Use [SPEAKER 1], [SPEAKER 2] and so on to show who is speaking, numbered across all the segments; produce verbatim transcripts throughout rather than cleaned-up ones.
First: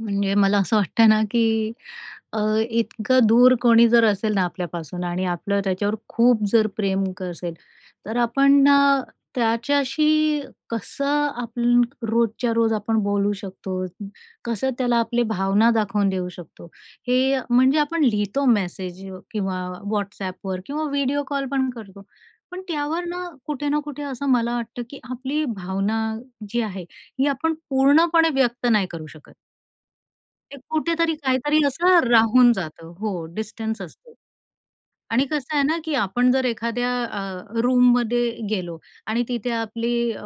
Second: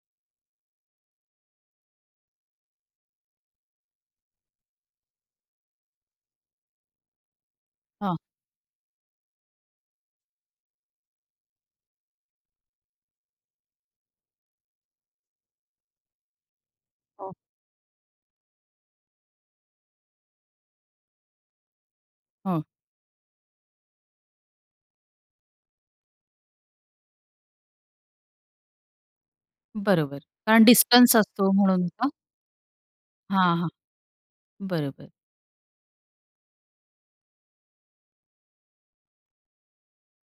[SPEAKER 1] म्हणजे मला असं वाटतं ना की अ, इतकं दूर कोणी जर असेल ना आपल्यापासून आणि आपलं त्याच्यावर खूप जर प्रेम कसेल,
[SPEAKER 2] हां.
[SPEAKER 1] तर आपण अ, त्याच्याशी कसं आपण रोजच्या रोज आपण बोलू शकतो, कसं त्याला आपली भावना दाखवून देऊ शकतो
[SPEAKER 2] हो.
[SPEAKER 1] हे म्हणजे आपण लिहितो मेसेज किंवा WhatsAppवर किंवा व्हिडिओ कॉल पण करतो. पण
[SPEAKER 2] हं.
[SPEAKER 1] त्यावर ना कुठे ना कुठे असं मला वाटतं की आपली भावना जी आहे ही आपण पूर्णपणे व्यक्त नाही करू शकत.
[SPEAKER 2] बरोबर.
[SPEAKER 1] ते
[SPEAKER 2] कारण
[SPEAKER 1] कुठेतरी,
[SPEAKER 2] डिस्टन्स असतो
[SPEAKER 1] काहीतरी
[SPEAKER 2] म्हणून
[SPEAKER 1] असं
[SPEAKER 2] का?
[SPEAKER 1] राहून जातं. हो,
[SPEAKER 2] हां, हां.
[SPEAKER 1] डिस्टन्स असतो.
[SPEAKER 2] बरोबर.
[SPEAKER 1] आणि कसं आहे ना की आपण जर एखाद्या अ, रूममध्ये गेलो आणि तिथे आपली अ,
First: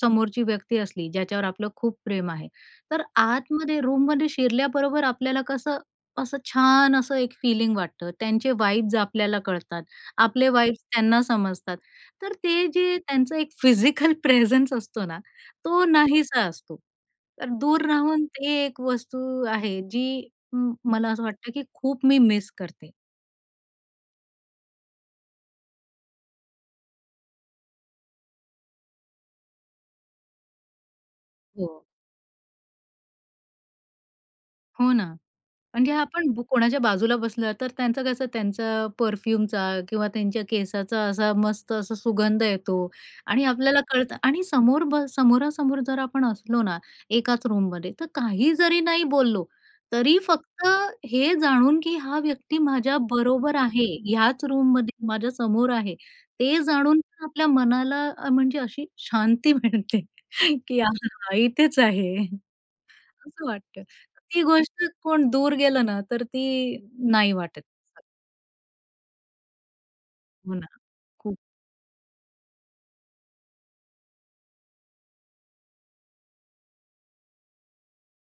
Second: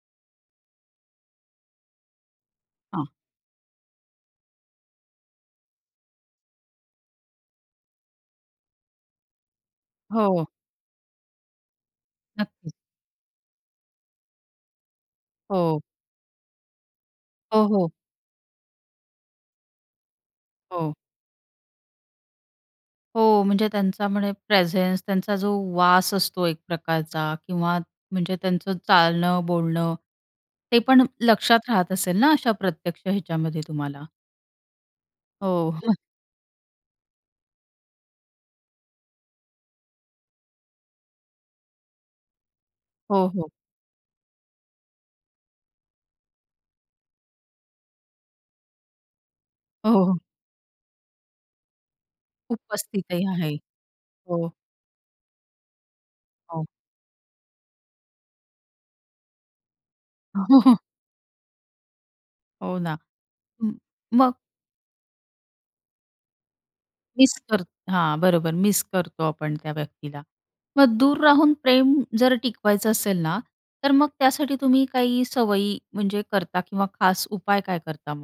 [SPEAKER 1] समोरची व्यक्ती असली, ज्याच्यावर आपलं खूप प्रेम आहे, तर
[SPEAKER 2] हां.
[SPEAKER 1] आतमध्ये रूममध्ये शिरल्याबरोबर आपल्याला कसं, असं छान असं एक फीलिंग वाटतं त्यांचे वाइब्स आपल्याला कळतात,
[SPEAKER 2] हो.
[SPEAKER 1] आपले वाइब्स त्यांना समजतात. तर ते
[SPEAKER 2] नक्कीच.
[SPEAKER 1] जे त्यांचं एक फिजिकल प्रेझन्स असतो ना
[SPEAKER 2] हो.
[SPEAKER 1] तो नाहीसा असतो. तर
[SPEAKER 2] हो,
[SPEAKER 1] दूर
[SPEAKER 2] हो.
[SPEAKER 1] राहून ते एक वस्तू आहे जी म्म
[SPEAKER 2] हो.
[SPEAKER 1] मला असं वाटतं की खूप मी मिस करते.
[SPEAKER 2] हो. म्हणजे त्यांचा म्हणजे प्रेझेन्स त्यांचा जो वास असतो एक प्रकारचा किंवा म्हणजे त्यांचं चालणं, बोलणं ते पण लक्षात
[SPEAKER 1] हो.
[SPEAKER 2] राहत असेल ना अशा प्रत्यक्ष ह्याच्यामध्ये तुम्हाला?
[SPEAKER 1] हो ना.
[SPEAKER 2] हो.
[SPEAKER 1] म्हणजे आपण ब कोणाच्या बाजूला बसलो, तर त्यांचं कसं त्यांचा परफ्यूमचा किंवा त्यांच्या केसाचा असा मस्त असा सुगंध येतो.
[SPEAKER 2] हो,
[SPEAKER 1] आणि
[SPEAKER 2] हो.
[SPEAKER 1] आपल्याला कळतं. आणि समोर ब समोरासमोर जर आपण असलो ना, एकाच रूममध्ये, तर काही जरी नाही बोललो, तरी
[SPEAKER 2] हो.
[SPEAKER 1] फक्त हे जाणून की हा व्यक्ती माझ्या
[SPEAKER 2] उपस्थितही
[SPEAKER 1] बरोबर
[SPEAKER 2] आहे.
[SPEAKER 1] आहे, ह्याच
[SPEAKER 2] हो.
[SPEAKER 1] रूममध्ये माझ्या समोर आहे, ते
[SPEAKER 2] हो.
[SPEAKER 1] जाणून पण आपल्या मनाला अ, म्हणजे अशी शांती मिळते.
[SPEAKER 2] हो, हो.
[SPEAKER 1] की हां, इथेच आहे.
[SPEAKER 2] हो ना.
[SPEAKER 1] असं
[SPEAKER 2] म्म
[SPEAKER 1] वाटतं.
[SPEAKER 2] मग?
[SPEAKER 1] ती गोष्ट कोण दूर गेलं ना तर ती नाही
[SPEAKER 2] मिस कर
[SPEAKER 1] वाटत. [unintelligible]
[SPEAKER 2] हां, बरोबर मिस करतो आपण त्या व्यक्तीला.
[SPEAKER 1] हो ना.
[SPEAKER 2] मग दूर
[SPEAKER 1] खूप
[SPEAKER 2] राहून प्रेम जर टिकवायचं असेल ना, तर मग त्यासाठी तुम्ही काही सवयी म्हणजे करता किंवा खास उपाय काय करता मग?